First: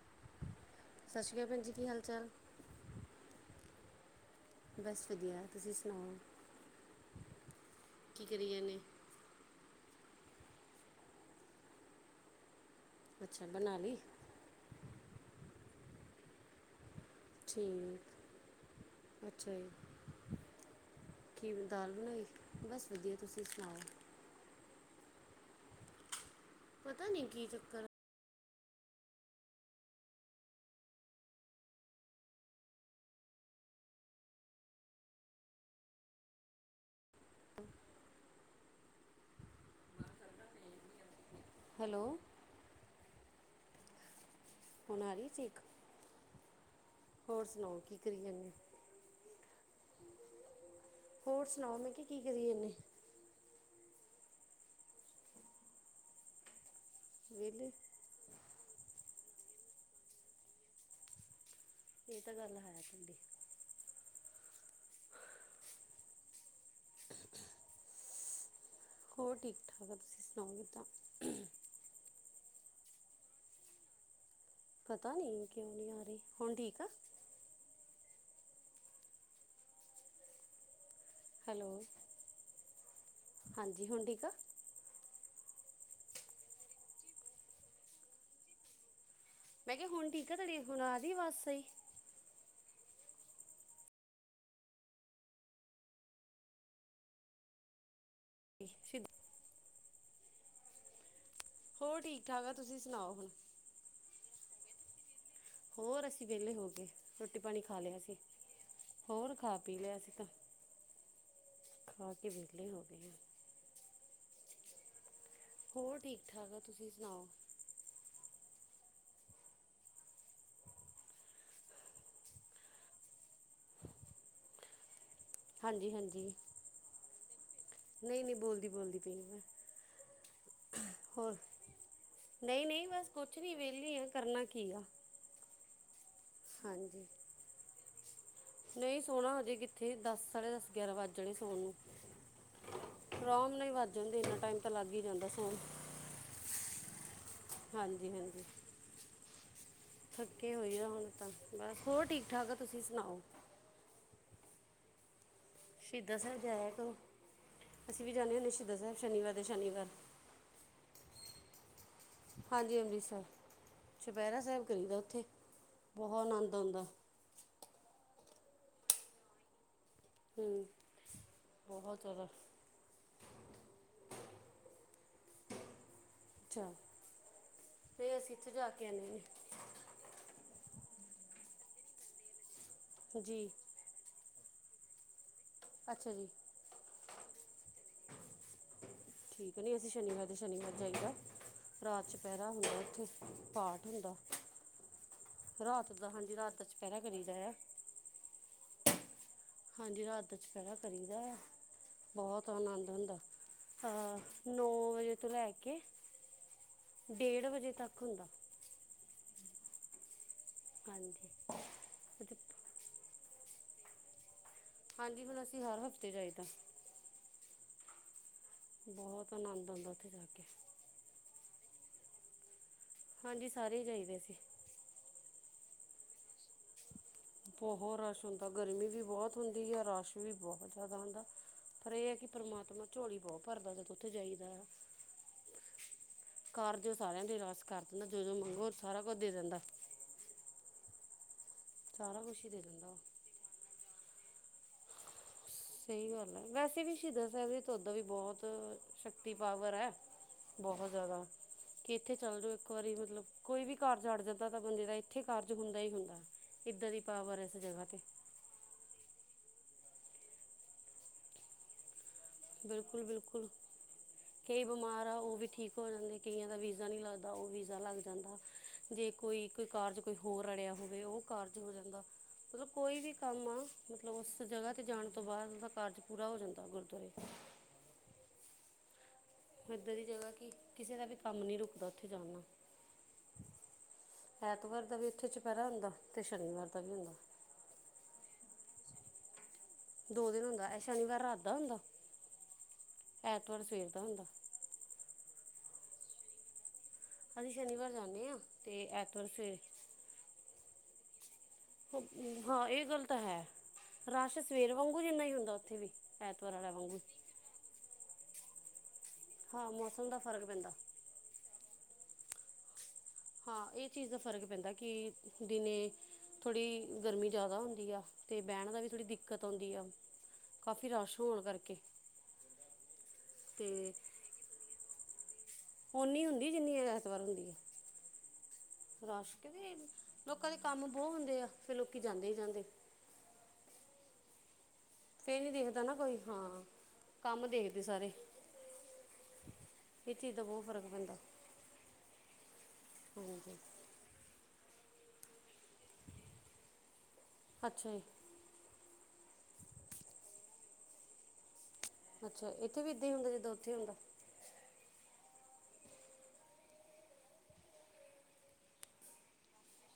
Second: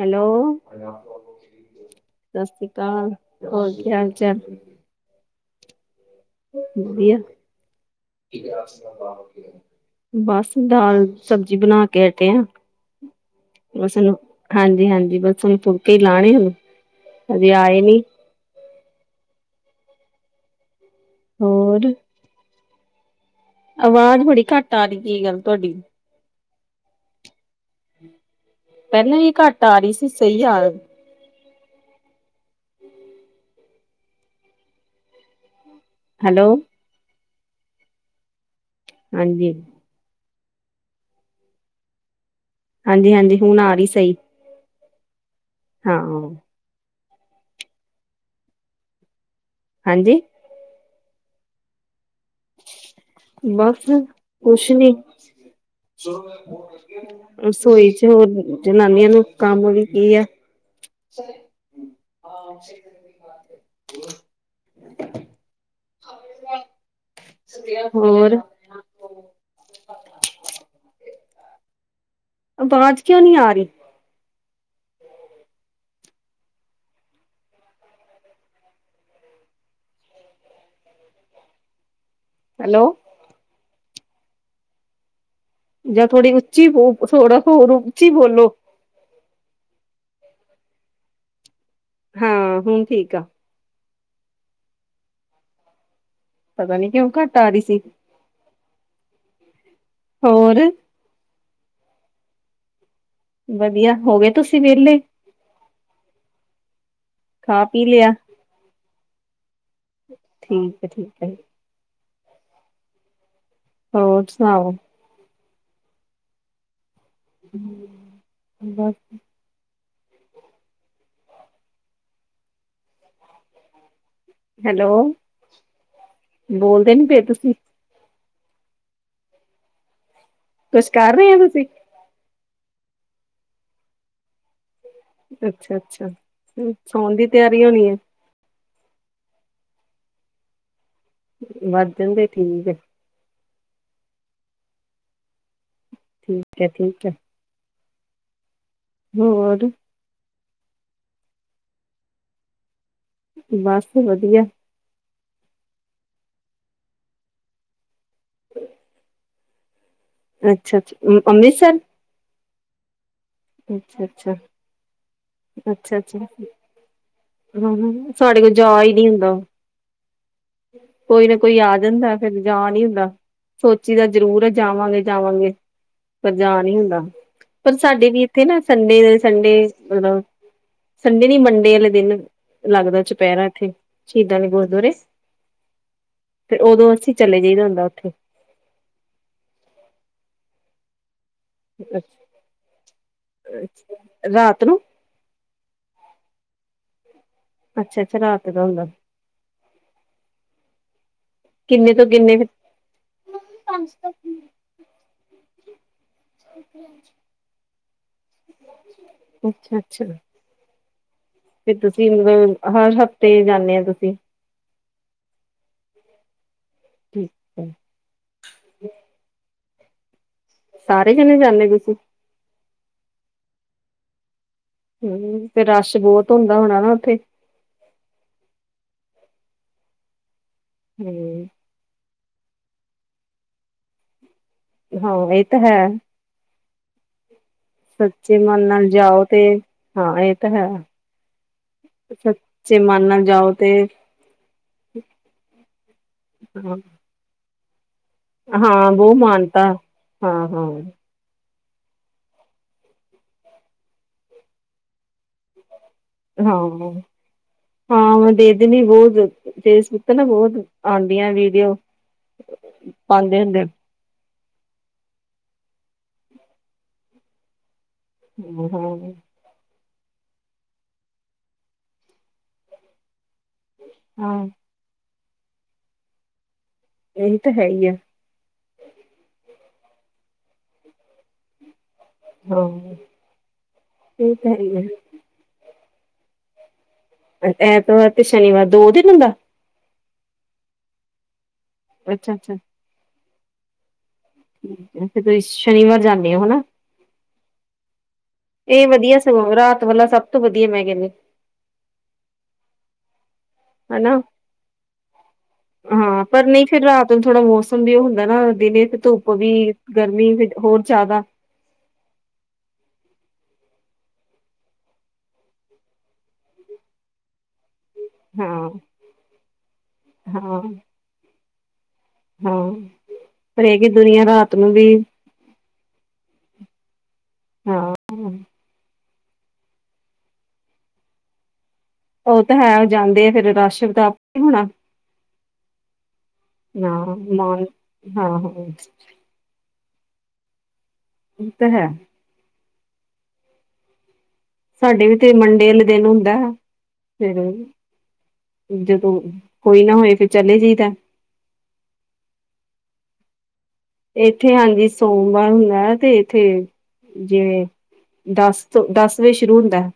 Hello ਸਤਿ ਸ਼੍ਰੀ ਅਕਾਲ ਭੈਣ ਜੀ ਕੀ ਹਾਲ ਚਾਲ ਤਾਂ ਹੋਰ ਕੀ ਹਾਲ ਚਾਲ ਬਸ ਵਧੀਆ ਤੁਸੀਂ ਸੁਣਾਓ ਵਧੀਆ ਕੀ ਕਰੀ ਜਾਨੇ ਬਸ ਦਾਲ ਸਬਜ਼ੀ ਬਣਾ ਕੇ ਹਟੇ ਆ। ਅੱਛਾ ਬਣਾ ਲਈ? ਹਾਂਜੀ-ਹਾਂਜੀ, ਬਸ ਹੁਣ ਫੁਲਕੇ ਹੀ ਲਾਣੇ ਹਜੇ ਆਏ ਨੀ। ਠੀਕ, ਅੱਛਾ ਜੀ। ਕੀ ਦਾਲ ਹੋਰ ਬਣਾਈ, ਬਸ ਵਧੀਆ ਤੁਸੀਂ ਸੁਣੋਂ। ਆਵਾਜ਼ ਬੜੀ ਘੱਟ ਆ ਰਹੀ ਕੀ ਗੱਲ ਤੁਹਾਡੀ? ਪਤਾ ਨਹੀਂ ਕੀ ਚੱਕਰ ਏ। ਪਹਿਲਾਂ ਵੀ ਘੱਟ ਆ ਰਹੀ ਸੀ, ਸਹੀ ਆ ਰ ਹੈਲੋ। [inaudible] ਹਾਂਜੀ। ਹੈਲੋ। ਹਾਂਜੀ- ਹਾਂਜੀ, ਹੁਣ ਆ ਰਹੀ ਸਹੀ। ਹੋਣ ਆ ਰਹੀ ਠੀਕ? ਹਾਂ। ਹੋਰ ਸੁਣਾਓ, ਕੀ ਕਰੀ ਜਾਂਦੇ ਐ? ਹਾਂਜੀ। ਹੋਰ ਸੁਣਾਓ, ਮੈਂ ਕਿਹਾ ਕੀ ਕਰੀ ਜਾਣੇ। ਬੱਸ, ਕੁੱਛ ਨੀ। ਵਿਹਲੇ ਰਸੋਈ ਚ ਹੋਰ ਜਨਾਨੀਆਂ ਨੂੰ ਕੰਮ ਵੀ ਕੀ ਏ। ਇਹ ਤਾਂ ਗੱਲ ਹੈ ਤੁਹਾਡੀ। ਵਧੀਆ ਹੋਰ। ਹੋਰ ਠੀਕ-ਠਾਕ ਆ, ਤੁਸੀਂ ਸੁਣਾਓ ਕਿਦਾਂ? ਆਵਾਜ਼ ਕਿਉਂ ਨਹੀਂ ਆ ਰਹੀ? ਪਤਾ ਨੀ ਕਿਉਂ ਨੀ ਆ ਰਹੀ, ਹੁਣ ਠੀਕ ਆ। ਹੈਲੋ। ਹੈਲੋ। ਹਾਂਜੀ, ਹੁਣ ਠੀਕ ਆ। ਜਾਂ ਥੋੜ੍ਹੀ ਉੱਚੀ ਬ, ਥੋੜਾ ਹੋਰ ਉੱਚੀ ਬੋਲੋ। ਮੈਂ ਕਿਹਾ ਹੁਣ ਠੀਕ ਆ ਤਾਡੀ, ਹੁਣ ਆ ਰਹੀ ਆਵਜ ਸਹੀ। ਹਾਂ, ਹੁਣ ਠੀਕ ਆ। ਪਤਾ ਨੀ ਕਿਉਂ ਘੱਟ ਆ ਰਹੀ ਸੀ? [unintelligible] ਹੋਰ। ਹੋਰ ਠੀਕ-ਠਾਕ ਆ। ਤੁਸੀਂ ਸੁਣਾਓ ਹੁਣ ਵਧੀਆ, ਹੋ ਗਏ ਤੁਸੀਂ ਵਿਹਲੇ? ਹੋਰ ਅਸੀਂ ਵਿਹਲੇ ਹੋ ਗਏ। ਰੋਟੀ ਪਾਣੀ ਖਾ ਲਿਆ ਸੀ। ਹੋਰ ਖਾ ਪੀ ਲਿਆ ਅਸੀ ਤਾਂ। ਠੀਕ ਐ, ਠੀਕ ਐ। ਖਾ ਕੇ ਵਿਹਲੇ ਹੋ ਗਏ ਆ। ਹੋਰ ਸੁਣਾਓ। ਹੋਰ ਠੀਕ -ਠਾਕ ਆ, ਤੁਸੀਂ ਸੁਣਾਓ। ਹੂੰ, ਬਸ। ਹੈਲੋ। ਹਾਂਜੀ-ਹਾਂਜੀ। ਬੋਲਦੇ ਨੀ ਪਏ ਤੁਸੀਂ ਨਈ-ਨਈ ਬੋਲਦੀ-ਬੋਲਦੀ ਪਈ ਆ। ਕੁਛ ਕਰ ਰਹੇ ਹੋਰ ਹੋ ਤੁਸੀਂ ਨਈ-ਨਈ ਬੱਸ ਕੁੱਛ ਨੀ ਵਿਹਲੀ ਆ, ਕਰਨਾ ਕੀ ਆ। ਅੱਛਾ -ਅੱਛਾ। ਫ ਸੋਣ ਦੀ ਤਿਆਰੀ ਹੋਣੀ ਐ। ਨਈ ਸੋਹਣਾ ਹਜੇ ਕਿੱਥੇ, ਦੱਸ- ਸਾਢੇ ਦਸ- ਗਿਆਰਾਂ ਵੱਜ ਜਾਣੇ ਸੋਣ ਨੂੰ। ਵੱਧ ਜਾਂਦੇ ਠੀਕ ਹੈ ਆਰਾਮ ਨਾਲ ਵੱਜ ਜਾਂਦੇ, ਇੰਨਾ ਟਾਈਮ ਤਾਂ ਲੱਗ ਹੀ ਜਾਂਦਾ ਸੋਣ ਠੀਕ ਐ-ਠੀਕ ਐ। ਹਾਂਜੀ-ਹਾਂਜੀ। ਹੋ ਹੋਰ? ਥੱਕੇ ਹੋਏ ਆ ਹੁਣ ਤਾਂ, ਬੱਸ ਹੋਰ ਠੀਕ-ਠਾਕ ਆ, ਤੁਸੀਂ ਸੁਣਾਓ? ਬੱਸ ਵਧੀਆ। ਸ਼ਹੀਦਾਂ ਸਾਹਿਬ ਜਾਇਆ ਕਰੋ, ਅਸੀਂ ਵੀ ਜਾਂਦੇ ਹੁੰਨੇ ਆ, ਸ਼ਹੀਦਾ ਸਾਹਿਬ ਸ਼ਨੀਵਾਰ ਦੇ ਸ਼ਨੀਵਾਰ। ਅੱਛਾ-ਅੱਛਾ, ਅੰਮ੍ਰਿਤਸਰ? ਹਾਂਜੀ, 'ਅੰਮ੍ਰਿਤਸਰ' ਚੁਪਹਿਰਾ ਸਾਹਿਬ ਕਰੀਦਾ ਉੱਥੇ। ਅੱਛਾ-ਅੱਛਾ, ਬਹੁਤ ਆਨੰਦ ਆਉਂਦਾ ਹ ਹੂੰ, ਸਾਡੇ ਕੋਲ ਜਾ ਹੀ ਨਹੀ ਹੁੰਦਾ। ਹੂੰ ਕੋਈ ਨਾ ਕੋਈ ਆ ਬਹੁਤ ਜਾਂਦਾ, ਜ਼ਿਆਦਾ ਫੇਰ ਜਾ ਨੀ ਹੁੰਦਾ। ਸੋਚੀਦਾ ਜ਼ਰੂਰ ਐ, ਜਾਵਾਂਗੇ-ਜਾਵਾਂਗੇ। ਪਰ ਜਾ ਅੱਛਾ ਨੀ ਹੁੰਦਾ, ਪਰ ਸਾਡੇ ਨਹੀਂ ਵੀ ਅਸੀਂ ਇੱਥੇ ਨਾ ਜਾ ਕੇ ਸੰਡੇ ਆਉਂਦੇ ਦੇ ਨੇ ਸੰਡੇ ਮਤਲਬ ਸੰਡੇ ਨੀ, ਮੰਡੇ ਵਾਲੇ ਦਿਨ ਲੱਗਦਾ ਚੁਪਹਿਰਾ ਜੀ ਇੱਥੇ। ਸ਼ਹੀਦਾਂ ਦੇ ਗੁਰਦੁਆਰੇ ਅੱਛਾ ਜੀ। ਤੇ ਓਹਦੋ ਅਸੀਂ ਚਲੇ ਜਾਈਦਾ ਹੁੰਦਾ, ਉੱਥੇ। ਠੀਕ ਨੀ, ਅਸੀਂ ਸ਼ਨੀਵਾਰ ਦੇ ਸ਼ਨੀਵਾਰ ਜਾਈਦਾ। ਰਾਤ ਚੁਪਹਿਰਾ ਹੁੰਦਾ ਉੱਥੇ, ਪਾਠ ਹੁੰਦਾ। ਰਾਤ ਨੂੰ ਰ੍ਹਾਤ ਦਾ, ਹਾਂਜੀ ਰ੍ਹਾਤ ਦਾ ਚਪਹਿਰਾ ਕਰੀਦਾ ਯਾ। ਅੱਛਾ-ਅੱਛਾ, ਰ੍ਹਾਤ ਦਾ ਹੁੰਦਾ? ਹਾਂਜੀ, ਰਾਤ ਦਾ ਚੋਪਹਿਰਾ ਕਰੀਦਾ ਯਾ, ਕਿੰਨੇ ਤੋਂ ਕਿੰਨੇ ਬਹੁਤ ਆਨੰਦ ਹੁੰਦਾ। ਹਾ ਨੌ ਵਜੇ ਤੋਂ, ਲੈਕੇ ਓ [unintelligible] ਡੇਢ ਵਜੇ ਤੱਕ। ਅੱਛਾ-ਅੱਛਾ, ਹਾਂਜੀ ਫਿਰ ਤੁਸੀਂ, ਮਤਲਬ ਹਰ ਹਫ਼ਤੇ ਜਾਂਨੇ ਹੋ, ਤੁਸੀਂ? ਹਾਂਜੀ, ਹੁਣ ਅਸੀਂ ਹਰ ਹਫ਼ਤੇ ਜਾਈਦਾ। ਠੀਕ ਹੈ। ਬਹੁਤ ਆਨੰਦ ਆਉਂਦਾ ਉੱਥੇ ਜਾਕੇ। ਸਾਰੇ ਜਣੇ ਜਾਂਦੇ, ਤੁਸੀ? ਹਾਂਜੀ, ਸਾਰੇ ਈ ਜਾਈਦੇ ਅਸੀ। ਹੂੰ, ਤੇ ਰਸ਼ ਬਹੁਤ ਹੁੰਦਾ ਹੋਣਾ ਨਾ, ਉੱਥੇ? ਬਹੁਤ ਰਸ਼ ਹੁੰਦਾ। ਗਰਮੀ ਵੀ ਬਹੁਤ ਹੁੰਦੀ ਆ, ਰਸ਼ ਵੀ ਬਹੁਤ ਜ਼ਿਆਦਾ ਹੁੰਦਾ। ਹੂੰ ਪਰ ਇਹ ਹੈ ਕਿ, ਪਰਮਾਤਮਾ ਝੋਲੀ ਬਹੁਤ ਭਰਦਾ ਜੱਦ ਉੱਥੇ ਜਾਈਦਾ ਆ। ਹਾਂ, ਇਹ ਤਾ ਹੈ। ਕਾਰਜ ਓ ਸਾਰਿਆਂ ਦੇ ਰਾਸ ਕਰ ਦਿੰਦਾ, ਜੋ-ਜੋ ਸੱਚੇ ਮਨ ਮੰਗੋ, ਨਾਲ ਸਾਰਾ ਕੁਝ ਜਾਓ ਦੇ ਤੇ ਦਿੰਦਾ। ਹਾਂ ਇਹ ਤਾ ਹੈ, ਸਾਰਾ ਕੁਛ ਹੀ ਦੇ ਸੱਚੇ ਦਿੰਦਾ ਉਹ ਮਨ ਨਾਲ ਜਾਓ, ਤੇ ਅਮ [unintelligible] ਸਹੀ ਗੱਲ ਐ, ਵੈਸੇ ਵੀ ਸ਼ਹੀਦਾਂ ਸਾਹਿਬ ਉਹਦਾ ਵੀ ਬਹੁਤ ਹਾਂ ਬਹੁ ਸ਼ਕਤੀ, ਮਾਨਤਾ ਪੌਵਰ ਐ, ਹਾਂ ਹਾਂ ਬਹੁਤ ਜ਼ਿਆਦਾ। ਕਿ ਇੱਥੇ ਚੱਲ ਜਾਓ ਇੱਕ ਵਾਰੀ ਮਤਲਬ, ਕੋਈ ਵੀ ਕਾਰਜ ਅੜ ਜਾਂਦਾ, ਤਾਂ ਬੰਦੇ ਦਾ ਇੱਥੇ ਕਾਰਜ ਹੁੰਦਾ ਹੀ ਹੁੰਦਾ। ਇੱਦਾਂ ਦੀ ਹਾਂ, ਪਾਵਰ ਇਸ ਜਗ੍ਹਾ 'ਤੇ ਹਾਂ, ਵਧੀ ਜਨੀ ਬਹੁਤ, ਫੇਸਬੁੱਕ ਤੇ ਨਾ ਬਹੁਤ, ਆਂਦੀਆਂ ਵੀਡੀਓ ਪਾਉਂਦੇ ਬਿਲਕੁਲ-ਬਿਲਕੁਲ। ਹੁੰਦੇ ਕਈ ਬਿਮਾਰ ਆ ਉਹ ਵੀ ਠੀਕ ਹੋ ਜਾਂਦੇ, ਕਈਆਂ ਦਾ ਵੀਜ਼ਾ ਨਹੀਂ ਲੱਗਦਾ, ਉਹ ਵੀਜ਼ਾ ਲਗ ਜਾਂਦਾ, ਜੇ ਹਾਂ ਕੋਈ ਇਕ ਕਾਰਜ ਕੋਈ ਹੋਰ ਰੜਿਆ ਹੋਵੇ, ਉਹ ਕਾਰਜ ਹੋ ਜਾਂਦਾ। ਮਤਲਬ ਕੋਈ ਵੀ ਕੰਮ ਆ, ਮਤਲਬ ਉਸ ਹਾਂ ਜਗ੍ਹਾ ਓਥੇ ਜਾਣ ਤੋਂ ਬਾਅਦ, ਉਹਦਾ ਕਾਰਜ ਪੂਰਾ ਹੋ ਜਾਂਦਾ ਗੁਰਦੁਆਰੇ। ਇਹੀ ਤਾ ਹੈਹੀ ਆ। ਇਹਦਾਂ ਦੀ ਜਗ੍ਹਾ ਕੀ, ਕਿਸੇ ਦਾ ਵੀ ਕੰਮ ਨੀ ਰੁਕ ਉੱਥੇ ਜਾਣ ਨਾਲ, ਹਾਂ ਇਹ ਤਾਂ ਹੈ ਹੀ ਐਤਵਾਰ ਆ ਦਾ ਵੀ ਉੱਥੇ ਦੁਪਿਹਰਾ ਹੁੰਦਾ, ਤੇ ਸ਼ਨੀਵਾਰ ਦਾ ਵੀ ਹੁੰਦਾ। ਐਤਵਾਰ ਤੇ ਸ਼ਨੀਵਾਰ, ਦੋ ਦਿਨ ਹੁੰਦਾ? ਦੋ ਦੇਨ ਹੁੰਦਾ ਸ਼ਨੀਵਾਰ ਰਾੱਤ ਦਾ ਹੁੰਦਾ। ਅੱਛਾ, ਅੱਛਾ। ਐਤਵਾਰ ਸਵੇਰ ਦਾ ਹੁੰਦਾ। ਤੁਸੀ ਸ਼ਨੀਵਾਰ ਜਾਂਦੇ ਹੋ ਹਨਾ ਅਸੀ ਸ਼ਨੀਵਾਰ ਜਾਂਨੇ ਆਂ। ਏ ਵਦੀਆ ਸਗੋਂ ਰਾਤ ਵਾਲਾ ਸਭ ਤੋ ਵਦੀਆ ਮੈਂ ਕੈਨੀ। ਹਾਂ ਏ ਗੱਲ ਤਾ ਹੈ। ਹਨਾ ਰਾਸ਼ ਸਵੇਰ ਵਾਂਗੂ ਜਿੰਨਾ ਈ ਹੁੰਦਾ ਉੱਥੇ ਵੀ ਹਾਂ ਪਰ ਐਤਵਾਰ ਨਹੀਂ ਵਾਲਾ ਫਿਰ ਵਾਂਗੂ ਰਾਤ ਨੂੰ ਥੋੜਾ ਮੋਸਮ ਵੀ ਓ ਹੁੰਦਾ ਨਾ ਦਿਨੇ ਤੇ ਧੁੱਪ ਵੀ ਹਾਂ ਮੌਸਮ ਦਾ ਗਰਮੀ ਫ਼ਰਕ ਫੇਰ ਪੈਂਦਾ ਹੋਰ ਜੈਦਾ। ਹਾਂ ਏ ਚੀਜ਼ ਦਾ ਫਰਕ ਪੈਂਦਾ ਕਿ ਦਿਨੇ ਥੋੜੀ ਗਰਮੀ ਜਾਦਾ ਹੁੰਦੀ ਆ। ਤੇ ਹਾਂ ਬੈਣ ਦਾ ਵੀ ਥੋੜੀ ਦਿੱਕਤ ਓਂਦੀ ਆ, ਹਾਂ ਕਾਫੀ ਰਾਸ਼ ਹੋਣ ਕਾਰਕੇ ਹਾਂ, ਪਰ ਏ ਕੀ ਦੁਨੀਆਂ ਰਾਤ ਨੂੰ ਵੀ ਓਨੀ ਹੁੰਦੀ ਜਿਨੀ ਐਤਵਾਰ ਹੁੰਦੀ ਆ ਹਾਂ ਰਾਸ਼ ਕੈਂਦੇ ਲੋਕਾਂ ਦੇ ਕਾੰਮ ਬੋ ਹੁੰਦੇ ਆ। ਫੇ ਲੋਕੀ ਜਾਂ ਓ ਤਾ ਹੈ। ਓ ਜਾਂਦੇ ਐ ਫੇਰ ਰਾਸ਼ [unintelligible] ਹੋਣਾ ਫੇਰ ਏ ਨੀ ਦੇਖਦਾ ਨਾ ਕੋਈ ਹਾਂ, ਹਾਂ ਕਾੰਮ ਮਾਨ ਦੇਖਦੇ ਸਾਰੇ ਹਾਂ ਹਾਂ ਏ ਚੀਜ਼ ਦਾ ਬੋ ਫ਼ਰਕ ਪੈਂਦਾ ਤਾ ਹੈ। [unintelligible] ਸਾਡੇ ਵੀ ਤੇ ਮੰਡੇ ਆਲੇ ਦੇਨ ਹੁੰਦਾ ਐ ਫੇਰ ਅੱਛਾ ਜੀ ਜਦੋਂ ਹੋਈ ਨਾ ਹੋਏ ਫਿਰ ਚਲੇ ਜਈ ਦਾ ਅੱਛਾ, ਏਥੇ ਵੀ ਏਂਦਾ ਈ ਹੁੰਦਾ ਜਦ ਉੱਥੇ ਹੁੰਦਾ। ਏਥੇ ਹਾਂਜੀ ਸੋਮਵਾਰ ਹੁੰਦਾ ਐ, ਤੇ ਏਥੇ ਤੇ ਦਾੱਸ ਤੋ ਦਾੱਸ ਵਜੇ ਸ਼ੁਰੂ ਹੁੰਦੈ।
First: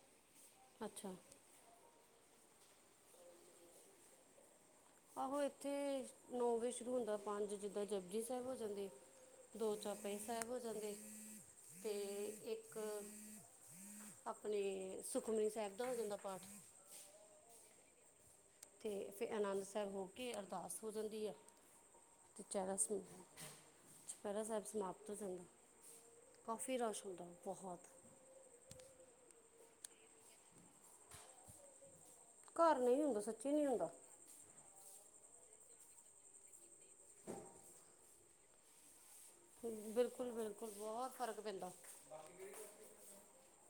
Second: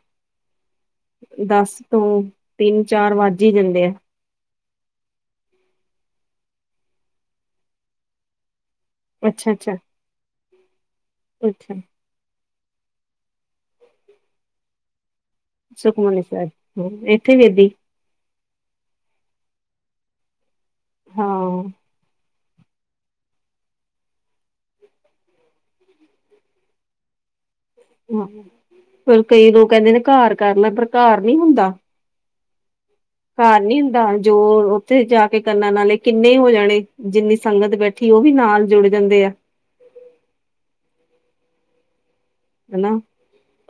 ਅੱਛਾ। ਦਾੱਸ ਤੋਂ ਤਿੰਨ, ਚਾਰ ਵਾੱਜ ਈ ਜਾਂਦੇ ਐ। ਆਹੋ ਐਥੇ ਨੋ ਵਜੇ ਸ਼ੁਰੂ ਹੁੰਦਾ ਪਾੰਜ ਜਿੱਦਾਂ ਜਪਜੀ ਸਾਈਬ ਹੋ ਜਾਂਦੇ ਐ। ਦੋ ਅੱਛਾ-ਅੱਛਾ, ਚੋਪਈ ਸੈਬ ਹੋ ਜਾਂਦੇ, ਅੱਛਾ ਅੱਛਾ ਤੇ ਏਕ ਇੱਕ, ਆਪਣੇ ਸੁਖਮਨੀ ਸੈਬ ਸੁਖਮਨੀ ਸੈਬ, ਏਥੇ ਵੀ ਏਂਦਾ ਈ ਤੇ ਫੇਰ ਆਨੰਦ ਸੈਬ ਹੋ ਕੇ, ਅਰਦਾਸ ਹੋ ਜਾਂਦੀ ਐ। ਹਾਂ, ਤੇ [unintelligible] ਚੋਪੈਰ ਸੈਬ ਸਮਾਪਤ ਹੋ ਜਾਂਦਾ ਕਾਫੀ ਰਾਸ਼ ਹੁੰਦਾ ਬੋਹਤ ਹ, ਪਰ ਕਈ ਲੋਕ ਕੈਂਦੇ ਨੇ ਘਾੱਰ ਕਾਰ ਲਾ, ਪਰ ਘਾੱਰ ਨੀ ਹੁੰਦਾ ਘਾੱਰ ਨੀ ਹੁੰਦਾ ਸ ਘਾੱਰ ਨੀ ਹੁੰਦਾ ਜੋ ਓ ਜਾ ਕੇ ਕਰਨਾ ਨਾਲੇ ਕਿਨੇ ਹੋ ਜਾਣੇ, ਜਿਨੀ ਸੰਗਤ ਬੈਠੀ ਓਵੀ ਨਾਲ ਜੁੜ ਜਾਂਦੇ ਆ। ਬਿਲਕੁਲ, ਬਿਲਕੁਲ ਬੋਹਤ ਫ਼ਰਕ ਪੈਂਦਾ ਹਨਾ-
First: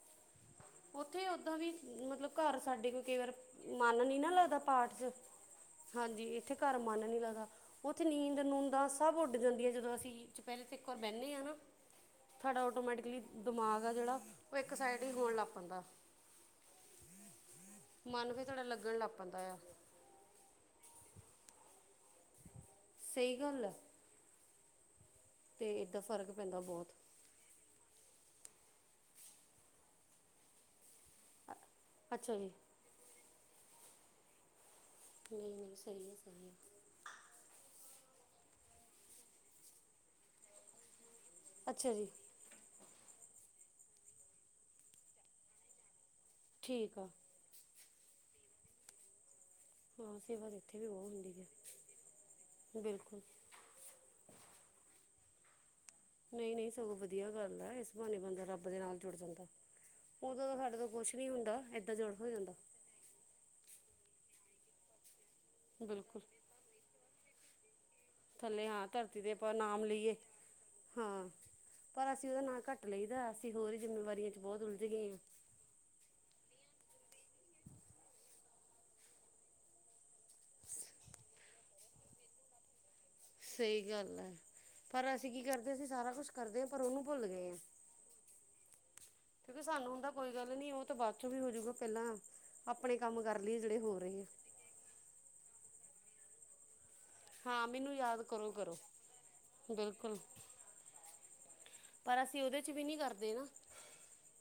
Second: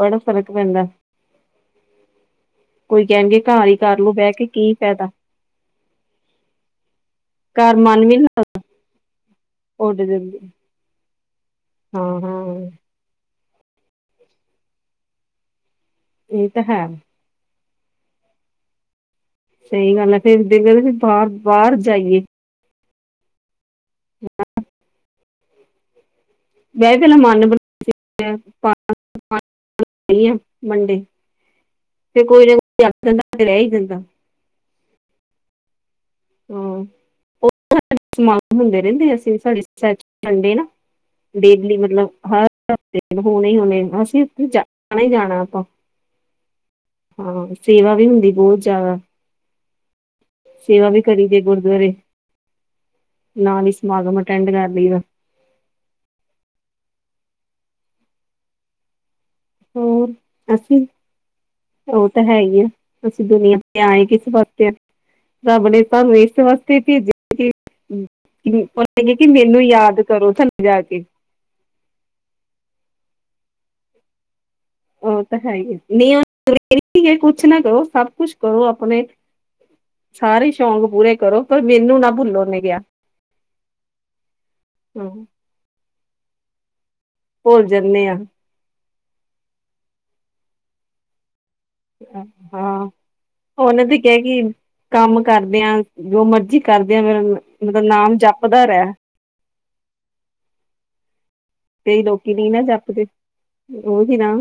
ਬੜਾ ਫ਼ਰਕ ਪੈਂਦਾ ਉਥੇ ਓਦਾਂ ਵੀ ਮਤਲਬ ਘਾੱਰ ਸਾਡੇ ਕੋਲ ਕੋਈ ਕਈ ਵਾਰ ਕਹਿਣਗੇ ਘਰ ਹੀ ਮਨ ਕਰਲੋ ਨੀ ਬਹਿ ਕੇ ਲੱਗਦਾ ਕੀ ਪਾਠ [unintelligible] ਫਾਇਦਾ ਹਾਂਜੀ, ਇੱਥੇ ਘਾੱਰ ਮਨ ਨੀ ਲੱਗਦਾ, ਘਰ ਓਥੇ ਮਨ ਵੀ ਨੀ ਨੀਦ ਨੂੰਦਾਂ ਸਭ ਉੱਡ ਜਾਂਦੀਆਂ ਜਦੋਂ ਉੱਡ ਅਸੀ ਜਾਂਦੀ ਚੁਪੈਰੇ ਤੇ ਏਕ ਵਾਰ ਬੈਨੇ ਆ ਨਾ, ਹਾਂ-ਹਾਂ ਸਾਡਾ ਓਟੋਮੈਟਿਕਲੀ ਦਮਾਗ ਆ ਜੇੜਾ, ਓ ਏਕ ਸਾਈਡ ਈ ਹੋਣ ਲਾੱਗ ਪੈਂਦਾ ਏ ਤਾਂ ਹੈਂ। ਮਾਨ ਵੀ ਥੋੜਾ ਲੱਗਣ ਲਾੱਗ ਪੈਂਦਾ ਆ। ਸਈ ਗਾੱਲ ਐ ਫੇਰ ਦੇਖਦੇ ਵੀ ਬਾਰ, ਬਾਰ ਜਾਈਏ ਸਈ ਗਾੱਲ ਐ। ਹ [inaudible] ਤੇ ਏਦਾ ਫਰਗ ਮੈਂ ਪਹਿ ਮਨ ਬਣਾ ਵੰਡੇ [unintelligible] ਫਿਰ ਅੱਛਾ ਕੋਈ ਜੀ ਰ ਜਾਂਦਾ ਰਹਿ ਹੀ ਜਾਂਦਾ ਨਹੀ ਨਹੀ ਸਹੀ ਹੈ ਸਹੀ ਹੈ ਸਮਾਨ ਹੁੰਦੇ ਰਹਿੰਦੇ ਅਸੀ ਸਾਡੇੰਡੇ ਨਾ ਡੇਲੀ ਅੱਛਾ ਮਤਲਬ ਜੀ ਹਰ ਹਫਤੇ ਹੋਣੇ ਹੋਣੇ ਅਸੀ ਜਾਣਾ ਹੀ ਜਾਣਾ ਆਪਾਂ। ਠੀਕ ਆ ਹਾਂ ਸੇਵਾ ਵੀ ਹੁੰਦੀ ਬਹੁਤ ਜ਼ਿਆਦਾ ਹਾਂ ਸੇਵਾ ਇਥੇ ਵੀ ਬਹੁਤ ਕਦੀ ਹੁੰਦੀ ਜੇ ਹੈ ਗੁਰਦੁਆਰੇ ਬਿਲਕੁਲ ਨਾਲ ਹੀ ਸਮਾਗਮ ਅਟੈਂਡ ਕਰ ਲਈ ਦਾ ਨਹੀਂ ਨਹੀਂ ਸਗੋਂ ਵਧੀਆ ਗੱਲ ਹੈ ਇਸ ਬਹਾਨੇ ਬੰਦਾ ਰੱਬ ਦੇ ਨਾਲ ਜੁੜ ਜਾਂਦਾ। ਹੋਰ ਉਹਦੋ ਸਾਡੇ ਅਸੀਂ ਤੋਂ ਕੁਛ ਨੀ ਹੁੰਦਾ ਏਦਾਂ ਉਹ ਜੋੜ ਤਾਂ ਹੋ ਹੈ ਜਾਂਦਾ। ਹੀ ਆ ਅਸੀਂ ਦੁਨੀਆਂ ਤੇ ਆਏ ਕਿਸ ਵਾਸਤੇ ਰੱਬ ਨੇ ਸਾਨੂੰ ਬਿਲਕੁਲ ਇਸ ਵਾਸਤੇ ਭੇਜਿਆ! ਥੱਲੇ ਉਹ ਹਾਂ ਧਰਤੀ ਕਿ [unintelligible] 'ਤੇ ਆਪਾਂ ਮੈਨੂੰ ਨਾਮ ਯਾਦ ਲਈਏ ਕਰੋ ਸਾਨੂੰ ਜਾ ਕੇ ਹਾਂ ਪਰ ਅਸੀਂ ਉਹਦਾ ਨਾਂ ਘੱਟ ਲਈਦਾ ਅਸੀਂ ਹੋਰ ਹੀ ਜ਼ਿੰਮੇਵਾਰੀਆਂ ਚ ਬਹੁਤ ਉਲਝ ਗਏ ਹਾਂ। [inaudible] ਨਹੀਂ ਕੁਛ ਨਾ ਕਹੋ ਸਭ ਕੁਛ ਕਹੋ ਆਪਣੇ ਸਾਰੇ ਈ ਸ਼ੌਕ ਪੂਰੇ ਕਰੋ ਪਰ ਮੈਨੂੰ ਨਾ ਭੁੱਲੋ ਉਹਨੇ ਕਿਹਾ। ਸਹੀ ਗੱਲ ਹੈ ਪਰ ਅਸੀਂ ਕੀ ਕਰਦੇ ਅਸੀਂ ਸਾਰਾ ਕੁਛ ਕਰਦੇ ਹਾਂ ਪਰ ਉਹਨੂੰ ਭੁੱਲ ਗਏ ਆ। ਜਾਂਦੇ ਆ ਕਿਉਂਕਿ ਸਾਨੂੰ ਹੁੰਦਾ ਕੋਈ ਗੱਲ ਨੀ ਉਹ ਤਾਂ ਬਾਅਦ ਚੋਂ ਵੀ ਹੋਜੂਗਾ। ਪਹਿਲਾਂ ਹਾਂ ਆਪਣੇ ਕੰਮ ਕਰ ਲਈਏ ਜਿਹੜੇ ਉਹਨੇ ਤੇ ਹੋ ਕਿਹਾ ਰਹੇ ਆ ਕਿ ਕੰਮ ਕਰਦੇਆਂ ਜੋ ਮਰਜੀ ਕਰਦੇ ਆ ਹਾਂ ਮੇਰਾ ਮੈਨੂੰ ਨਾਮ ਯਾਦ ਕਰੋ ਜਪਦਾ ਕਰੋ ਰਿਹਾ ਬਿਲਕੁਲ ਪਰ ਅਸੀ ਉਹਦੇ ਚ ਵੀ ਨਹੀ ਕਰਦੇ ਨਾ। ਓਗੀ ਨਾ-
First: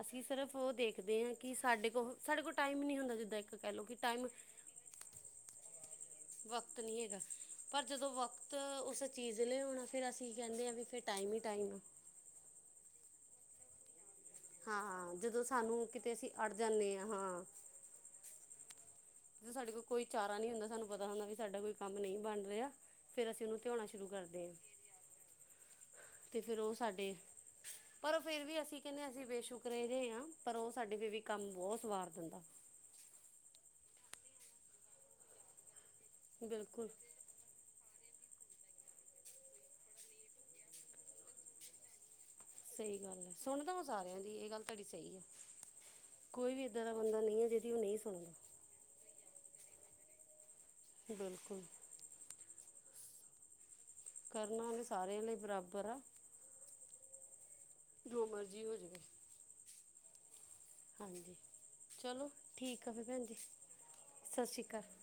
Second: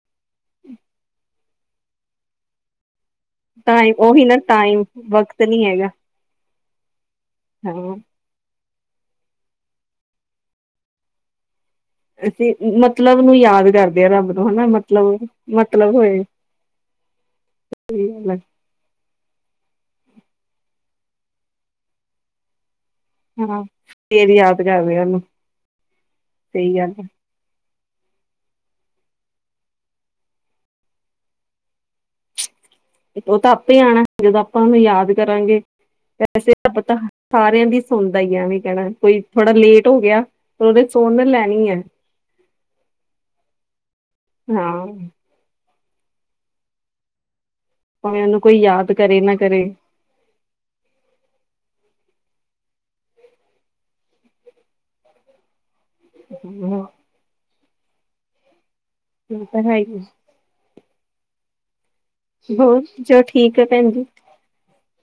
ਅਸੀ ਸਿਰਫ ਉਹ ਦੇਖਦੇ ਹਾਂ ਕਿ ਸਾਡੇ ਕੋਲ ਸਾਡੇ ਕੋਲ ਟਾਈਮ ਹੀ ਨਹੀ ਹੁੰਦਾ ਜਿੱਦਾਂ ਇੱਕ ਕਹਿ ਲਓ ਟਾਈਮ ਕਿ ਉਹੀ ਨਾ ਟਾਈਮ ਵਕਤ ਨਹੀ ਹੈਗਾ। ਵਕਤ ਨਹੀ ਹੈਗਾ ਪਰ ਹਾਂ ਜਦੋ ਵਕਤ ਤਾਂ ਉਸ ਚੀਜ਼ ਲ ਆਣਾ ਫੇਰ ਅਸੀ ਕਹਿਦੇ ਆ ਵੀ ਫਿਰ ਟਾਈਮ ਹੀ ਟਾਈਮ। ਅਸੀ ਮਤਲਬ ਨੂੰ ਯਾਦ ਕਰ ਰੱਬ ਤੋਂ ਹਨਾ ਹਾਂ ਮਤਲਬ ਜਦੋਂ ਸਾਨੂੰ ਮਤਲਬ ਕਿਤੇ ਹੋਏ ਅਸੀਂ ਅੜ ਜਾਂਦੇ ਹਾਂ ਹਾਂ ਸਹੀ ਜਦੋਂ ਸਾਡੇ ਕੋਲ ਕੋਈ ਚਾਰਾ ਨਹੀ ਹੁੰਦਾ ਸਾਨੂੰ ਪਤਾ ਹੁੰਦਾ ਵੀ ਸਾਡਾ ਕੋਈ ਕੰਮ ਨਹੀ ਬਣ ਰਿਹਾ ਫੇਰ ਅਸੀਂ ਉਹਨੂੰ ਹਾਂ ਧਿਆਉਣਾ ਸ਼ੁਰੂ ਫੇਰ ਕਰਦੇ ਹਾਂ ਯਾਦ ਕਰਦੇ ਉਹਨੂੰ ਤੇ ਫੇਰ ਸਹੀ ਉਹ ਗੱਲ ਸਾਡੇ ਪਰ ਫੇਿਰ ਵੀ ਅਸੀਂ ਕਹਿੰਦੇ ਅਸੀਂ ਬੇਸ਼ੁਕ ਰਹਿ ਜਿਹੇ ਹਾਂ ਪਰ ਉਹ ਸਾਡੇ ਫ ਵੀ ਕੰਮ ਬਹੁਤ ਸਵਾਰ ਦਿੰਦਾ। ਉਹ ਤਾਂ ਆਪੇ ਆਉਣਾ ਜਦੋਂ ਆਪਾਂ ਉਹਨੂੰ ਯਾਦ ਕਰਾਂਗੇ ਤਾਂ। ਬਿਲਕੁਲ [unintelligible] ਸਾਰਿਆਂ ਦੀ ਸੁਣਦਾ ਹੀ ਐਵੇਂ ਕਹਿਣਾ ਕੋਈ ਥੋੜਾ ਲੇਟ ਹੋ ਗਿਆ। ਉਹਨੇ ਸੁਨ ਲੈਣੀ ਹੈ। ਸਹੀ ਗੱਲ ਹੈ ਸੁਣਦਾ ਉਹ ਸਾਰਿਆਂ ਦੀ ਇਹ ਗੱਲ ਤੁਹਾਡੀ ਹਾਂ ਸਹੀ ਹੈ। ਕੋਈ ਵੀ ਇਏਦਾਂ ਦਾ ਬੰਦਾ ਨਹੀਂ ਹੈ ਜ ਭਾਵੇਂ ਉਹਨੂੰ ਕੋਈ ਯਾਦ ਕਰੇ ਨਾ ਕਰੇ ਬਿਲਕੁਲ! ਕਰਨਾ ਉਹਨੇ ਸਾਰਿਆਂ ਲਈ ਬਰਾਬਰ ਆ। ਹਮ। ਜੋ ਮਰਜ਼ੀ ਹੋ ਜਵੇ। [unintelligible] ਹਾਂਜੀ ਚਲੋ। ਬਹੁਤ ਠੀਕ ਆ ਫਿਰ ਜੋ ਭੈਣ ਜੀ ਠੀਕ ਹੈ ਭੈਣ ਜੀ। ਸਤਿ ਸ਼੍ਰੀ ਅਕਾਲ!